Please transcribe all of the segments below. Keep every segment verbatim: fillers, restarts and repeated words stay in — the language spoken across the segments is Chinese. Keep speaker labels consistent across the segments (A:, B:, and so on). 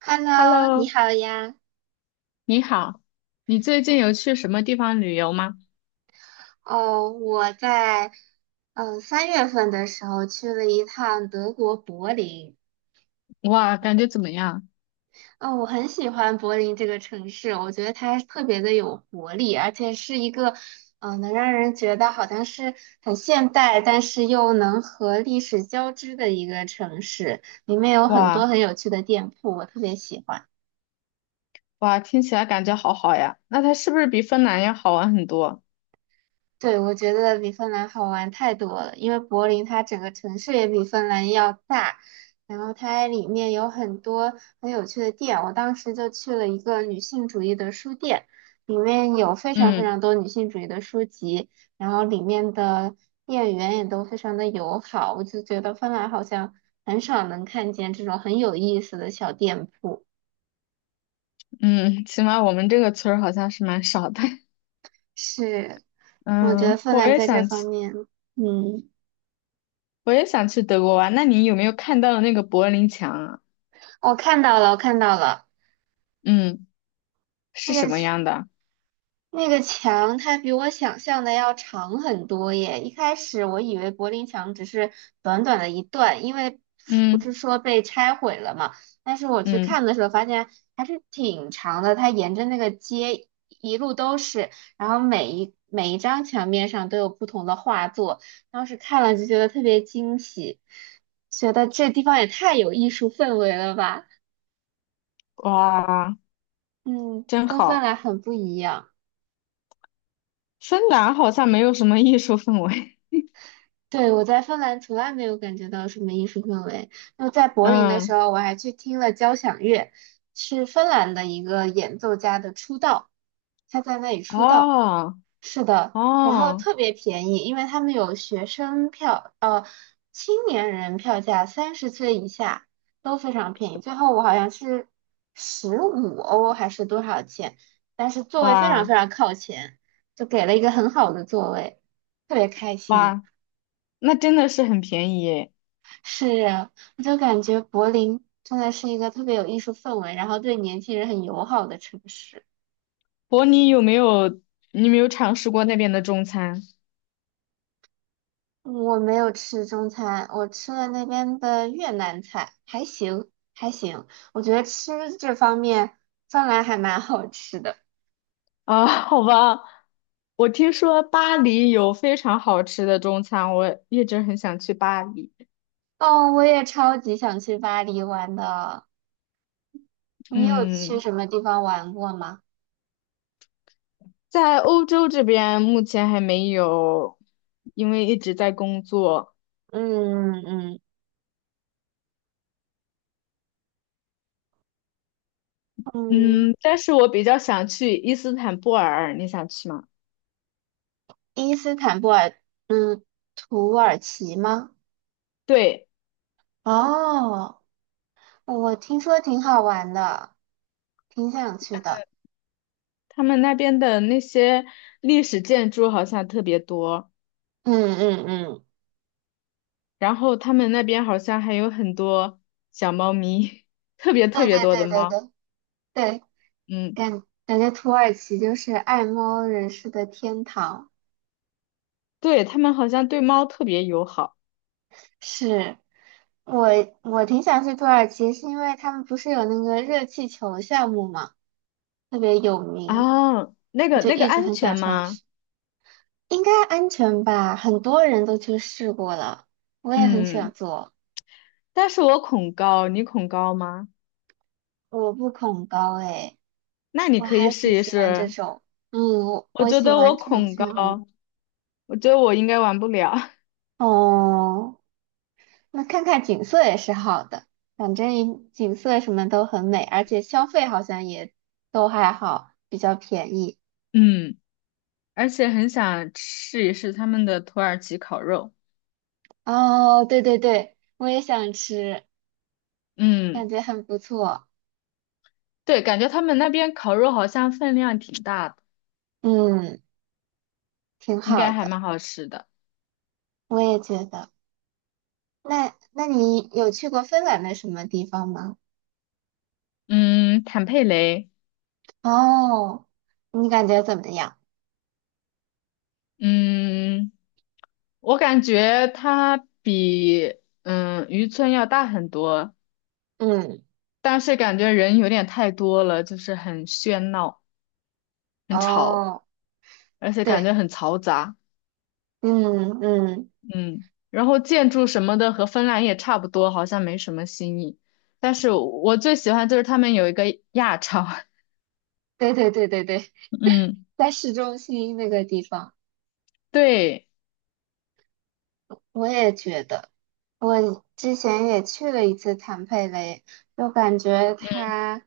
A: Hello，
B: Hello，
A: 你好呀。
B: 你好，你最近有去什么地方旅游吗？
A: 哦，我在嗯三月份的时候去了一趟德国柏林。
B: 哇，感觉怎么样？
A: 嗯，我很喜欢柏林这个城市，我觉得它特别的有活力，而且是一个嗯能让人觉得好像是很现代，但是又能和历史交织的一个城市。里面有很多
B: 哇
A: 很有趣的店铺，我特别喜欢。
B: 哇，听起来感觉好好呀。那它是不是比芬兰要好玩很多？
A: 对，我觉得比芬兰好玩太多了，因为柏林它整个城市也比芬兰要大，然后它里面有很多很有趣的店。我当时就去了一个女性主义的书店，里面有非常非
B: 嗯
A: 常多女性主义的书籍，然后里面的店员也都非常的友好，我就觉得芬兰好像很少能看见这种很有意思的小店铺。
B: 嗯，起码我们这个村儿好像是蛮少的。
A: 是，我觉得
B: 嗯，
A: 芬
B: 我
A: 兰
B: 也
A: 在这
B: 想
A: 方
B: 去，
A: 面，嗯，
B: 我也想去德国玩。那你有没有看到那个柏林墙啊？
A: 我看到了，我看到了。
B: 嗯，是
A: 那个
B: 什么样的？
A: 那个墙它比我想象的要长很多耶！一开始我以为柏林墙只是短短的一段，因为不是
B: 嗯
A: 说被拆毁了嘛。但是我去
B: 嗯，
A: 看的时候发现还是挺长的，它沿着那个街一路都是，然后每一每一张墙面上都有不同的画作，当时看了就觉得特别惊喜，觉得这地方也太有艺术氛围了吧！
B: 哇，
A: 嗯，
B: 真
A: 跟芬
B: 好。
A: 兰很不一样。
B: 芬兰好像没有什么艺术氛围。
A: 对，我在芬兰从来没有感觉到什么艺术氛围。就在 柏林的时
B: 嗯，
A: 候，我还去听了交响乐，是芬兰的一个演奏家的出道，他在那里出道。
B: 哦
A: 是的，然后
B: 哦。
A: 特别便宜，因为他们有学生票，呃，青年人票价三十岁以下都非常便宜。最后我好像是十五欧还是多少钱，但是座位非常
B: 哇
A: 非常靠前，就给了一个很好的座位，特别开心。
B: 哇，那真的是很便宜耶！
A: 是啊，我就感觉柏林真的是一个特别有艺术氛围，然后对年轻人很友好的城市。
B: 伯尼有没有你有没有尝试过那边的中餐
A: 我没有吃中餐，我吃了那边的越南菜，还行还行。我觉得吃这方面芬兰还蛮好吃的。
B: 啊？好吧，我听说巴黎有非常好吃的中餐，我一直很想去巴黎。
A: 哦，我也超级想去巴黎玩的。你有去
B: 嗯，
A: 什么地方玩过吗？
B: 在欧洲这边目前还没有，因为一直在工作。
A: 嗯嗯嗯，
B: 嗯，但是我比较想去伊斯坦布尔，你想去吗？
A: 伊斯坦布尔，嗯，土耳其吗？
B: 对，
A: 哦。哦我听说挺好玩的，挺想去的。
B: 他们那边的那些历史建筑好像特别多。
A: 嗯嗯嗯，
B: 然后他们那边好像还有很多小猫咪，特别特
A: 对
B: 别
A: 对
B: 多的
A: 对对
B: 猫。
A: 对对，
B: 嗯，
A: 感感觉土耳其就是爱猫人士的天堂。
B: 对，他们好像对猫特别友好
A: 是，我我挺想去土耳其，是因为他们不是有那个热气球项目嘛，特别有
B: 啊。
A: 名，
B: 那
A: 我
B: 个
A: 就
B: 那个
A: 一直
B: 安
A: 很
B: 全
A: 想尝
B: 吗？
A: 试。应该安全吧？很多人都去试过了，我也很想
B: 嗯，
A: 做，
B: 但是我恐高，你恐高吗？
A: 我不恐高诶。
B: 那你
A: 我
B: 可以
A: 还
B: 试
A: 挺
B: 一
A: 喜欢这
B: 试。
A: 种，嗯，我
B: 我
A: 我
B: 觉
A: 喜
B: 得我
A: 欢这种
B: 恐高，
A: 项目。
B: 我觉得我应该玩不了。
A: 哦，那看看景色也是好的，反正景色什么都很美，而且消费好像也都还好，比较便宜。
B: 嗯，而且很想试一试他们的土耳其烤肉。
A: 哦，对对对，我也想吃，感
B: 嗯，
A: 觉很不错，
B: 对，感觉他们那边烤肉好像分量挺大的，
A: 嗯，挺
B: 应
A: 好
B: 该还
A: 的，
B: 蛮好吃的。
A: 我也觉得。那那你有去过芬兰的什么地方吗？
B: 嗯，坦佩雷，
A: 哦，你感觉怎么样？
B: 嗯，我感觉他比嗯渔村要大很多，
A: 嗯，
B: 但是感觉人有点太多了，就是很喧闹、很吵，
A: 哦，
B: 而且感
A: 对。
B: 觉很嘈杂。
A: 嗯嗯，
B: 嗯，然后建筑什么的和芬兰也差不多，好像没什么新意。但是我最喜欢就是他们有一个亚超，
A: 对对对对对，
B: 嗯，
A: 在市中心那个地方，
B: 对，
A: 我也觉得，我之前也去了一次坦佩雷，就感觉它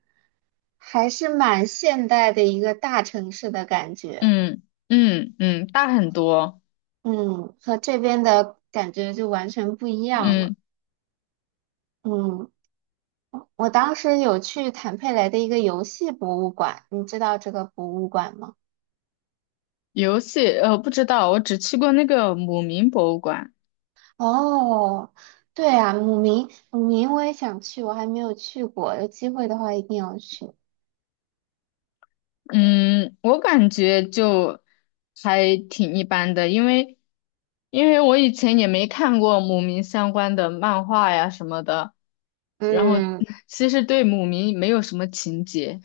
A: 还是蛮现代的一个大城市的感觉，
B: 嗯嗯嗯，大很多，
A: 嗯，和这边的感觉就完全不一样了，
B: 嗯。
A: 嗯，我当时有去坦佩雷的一个游戏博物馆，你知道这个博物馆吗？
B: 游戏，呃，不知道，我只去过那个姆明博物馆。
A: 哦，对啊，姆明，姆明我也想去，我还没有去过，有机会的话一定要去。
B: 嗯，我感觉就还挺一般的，因为因为我以前也没看过姆明相关的漫画呀什么的，然后
A: 嗯，
B: 其实对姆明没有什么情节。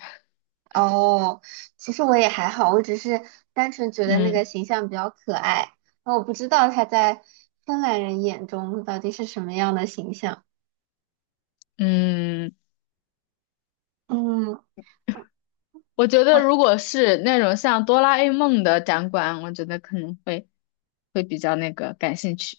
A: 哦，其实我也还好，我只是单纯觉得那个
B: 嗯
A: 形象比较可爱，然后我不知道他在芬兰人眼中到底是什么样的形象。
B: 嗯，
A: 嗯，
B: 我觉得
A: 我
B: 如果是那种像哆啦 A 梦的展馆，我觉得可能会会比较那个感兴趣。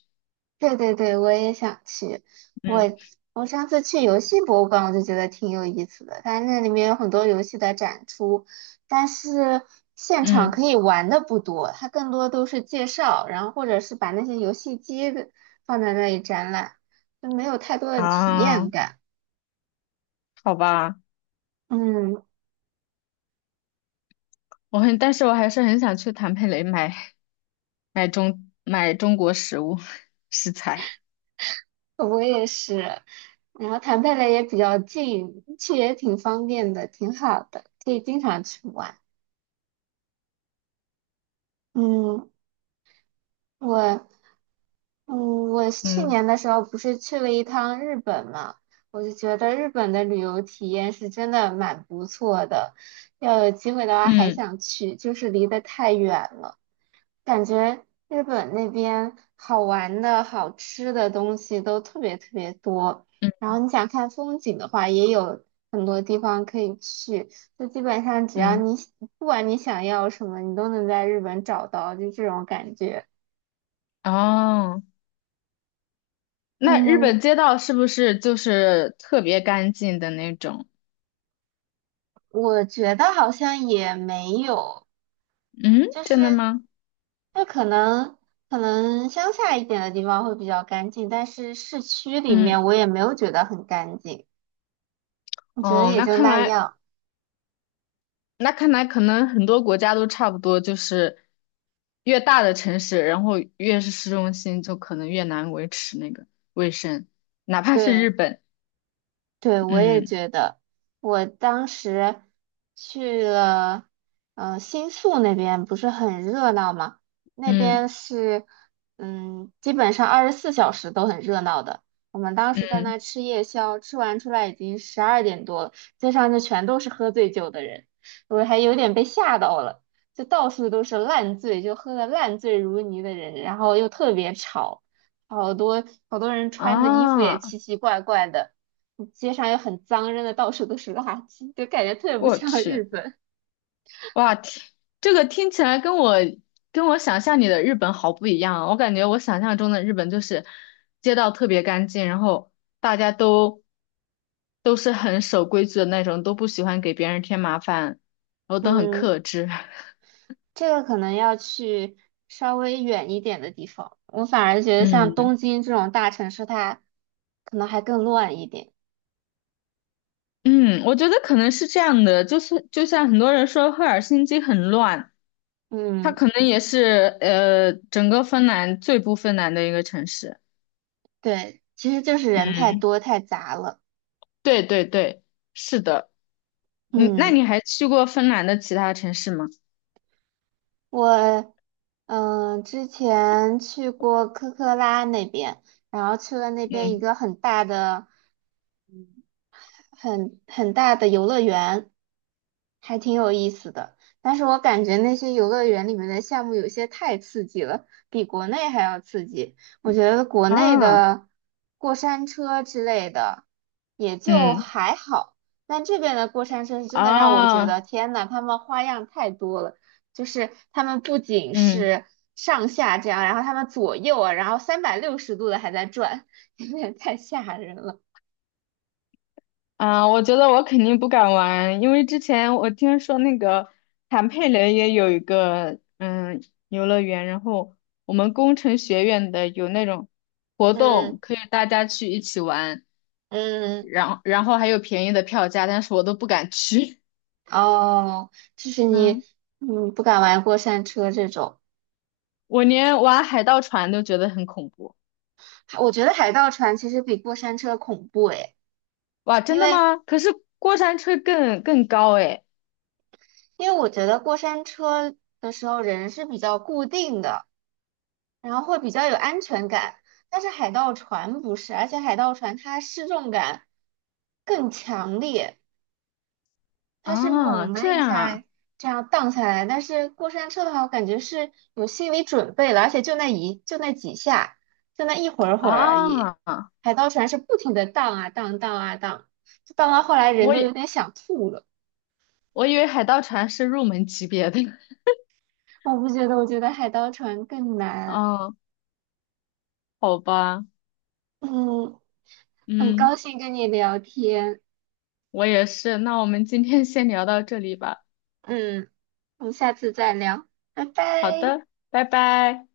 A: 对对对，我也想去。我
B: 嗯
A: 我上次去游戏博物馆，我就觉得挺有意思的。它那里面有很多游戏的展出，但是现场
B: 嗯
A: 可以玩的不多，它更多都是介绍，然后或者是把那些游戏机的放在那里展览，就没有太多的体验
B: 啊，
A: 感。
B: 好吧。
A: 嗯，
B: 我很，但是我还是很想去坦佩雷买买中买中国食物 食材。
A: 我也是。然后谈贝勒也比较近，去也挺方便的，挺好的，可以经常去玩。嗯，我嗯，我去
B: 嗯
A: 年的时候不是去了一趟日本嘛，我就觉得日本的旅游体验是真的蛮不错的，要有机会的话还
B: 嗯
A: 想去，就是离得太远了，感觉日本那边好玩的好吃的东西都特别特别多，
B: 嗯
A: 然后你想看风景的话，也有很多地方可以去，就基本上只要
B: 嗯，
A: 你不管你想要什么，你都能在日本找到，就这种感觉。
B: 哦，那日
A: 嗯，
B: 本街道是不是就是特别干净的那种？
A: 我觉得好像也没有，
B: 嗯，
A: 就
B: 真的
A: 是
B: 吗？
A: 就可能可能乡下一点的地方会比较干净，但是市区里
B: 嗯，
A: 面我也没有觉得很干净，我觉得
B: 哦，
A: 也
B: 那
A: 就
B: 看
A: 那
B: 来
A: 样。
B: 那看来可能很多国家都差不多，就是越大的城市，然后越是市中心，就可能越难维持那个卫生，哪怕是
A: 对。
B: 日本。
A: 对，我也
B: 嗯
A: 觉得，我当时去了，呃，新宿那边不是很热闹吗？那边
B: 嗯
A: 是，嗯，基本上二十四小时都很热闹的。我们当时在
B: 嗯，
A: 那吃夜宵，吃完出来已经十二点多了，街上就全都是喝醉酒的人，我还有点被吓到了，就到处都是烂醉，就喝的烂醉如泥的人，然后又特别吵，好多好多人穿的衣服也
B: 啊。
A: 奇奇怪怪的。街上又很脏，扔的到处都是垃圾，就感觉特别不
B: 我
A: 像 日
B: 去，
A: 本。
B: 哇，听这个听起来跟我跟我想象里的日本好不一样啊！我感觉我想象中的日本就是街道特别干净，然后大家都都是很守规矩的那种，都不喜欢给别人添麻烦，然后都很
A: 嗯，
B: 克制。
A: 这个可能要去稍微远一点的地方。我反而觉得像东
B: 嗯
A: 京这种大城市，它可能还更乱一点。
B: 嗯，我觉得可能是这样的，就是就像很多人说赫尔辛基很乱，它
A: 嗯，
B: 可能也是呃整个芬兰最不芬兰的一个城市。
A: 对，其实就是人
B: 嗯，
A: 太多太杂了。
B: 对对对，是的。嗯，那你
A: 嗯，
B: 还去过芬兰的其他城市吗？
A: 我嗯之前去过科科拉那边，然后去了那边一
B: 嗯
A: 个很大的、很很大的游乐园。还挺有意思的。但是我感觉那些游乐园里面的项目有些太刺激了，比国内还要刺激。我觉得国内
B: 啊，
A: 的过山车之类的也就
B: 嗯
A: 还好，但这边的过山车是真的让我觉
B: 啊，
A: 得天呐，他们花样太多了。就是他们不仅
B: 嗯
A: 是上下这样，然后他们左右啊，然后三百六十度的还在转，有点太吓人了。
B: 啊，我觉得我肯定不敢玩，因为之前我听说那个坦佩雷也有一个嗯游乐园，然后我们工程学院的有那种活
A: 嗯
B: 动，可以大家去一起玩，
A: 嗯。
B: 然后然后还有便宜的票价，但是我都不敢去，
A: 哦，就是 你，
B: 嗯，
A: 嗯，不敢玩过山车这种。
B: 我连玩海盗船都觉得很恐怖。
A: 还我觉得海盗船其实比过山车恐怖诶，
B: 哇，真
A: 因
B: 的
A: 为
B: 吗？可是过山车更更高诶。
A: 因为我觉得过山车的时候人是比较固定的，然后会比较有安全感，但是海盗船不是，而且海盗船它失重感更强烈。它是
B: 啊，
A: 猛的
B: 这
A: 一下
B: 样
A: 这样荡下来，但是过山车的话，我感觉是有心理准备了，而且就那一就那几下，就那一会儿会儿而已。
B: 啊，啊，
A: 海盗船是不停的荡啊荡荡啊荡，就荡到后来人
B: 我
A: 都有
B: 以
A: 点想吐了。
B: 我以为海盗船是入门级别的，
A: 我不觉得，我觉得海盗船更 难。
B: 啊，好吧，
A: 嗯，很高
B: 嗯，
A: 兴跟你聊天。
B: 我也是，那我们今天先聊到这里吧，
A: 嗯，我们下次再聊，拜
B: 好
A: 拜。
B: 的，拜拜。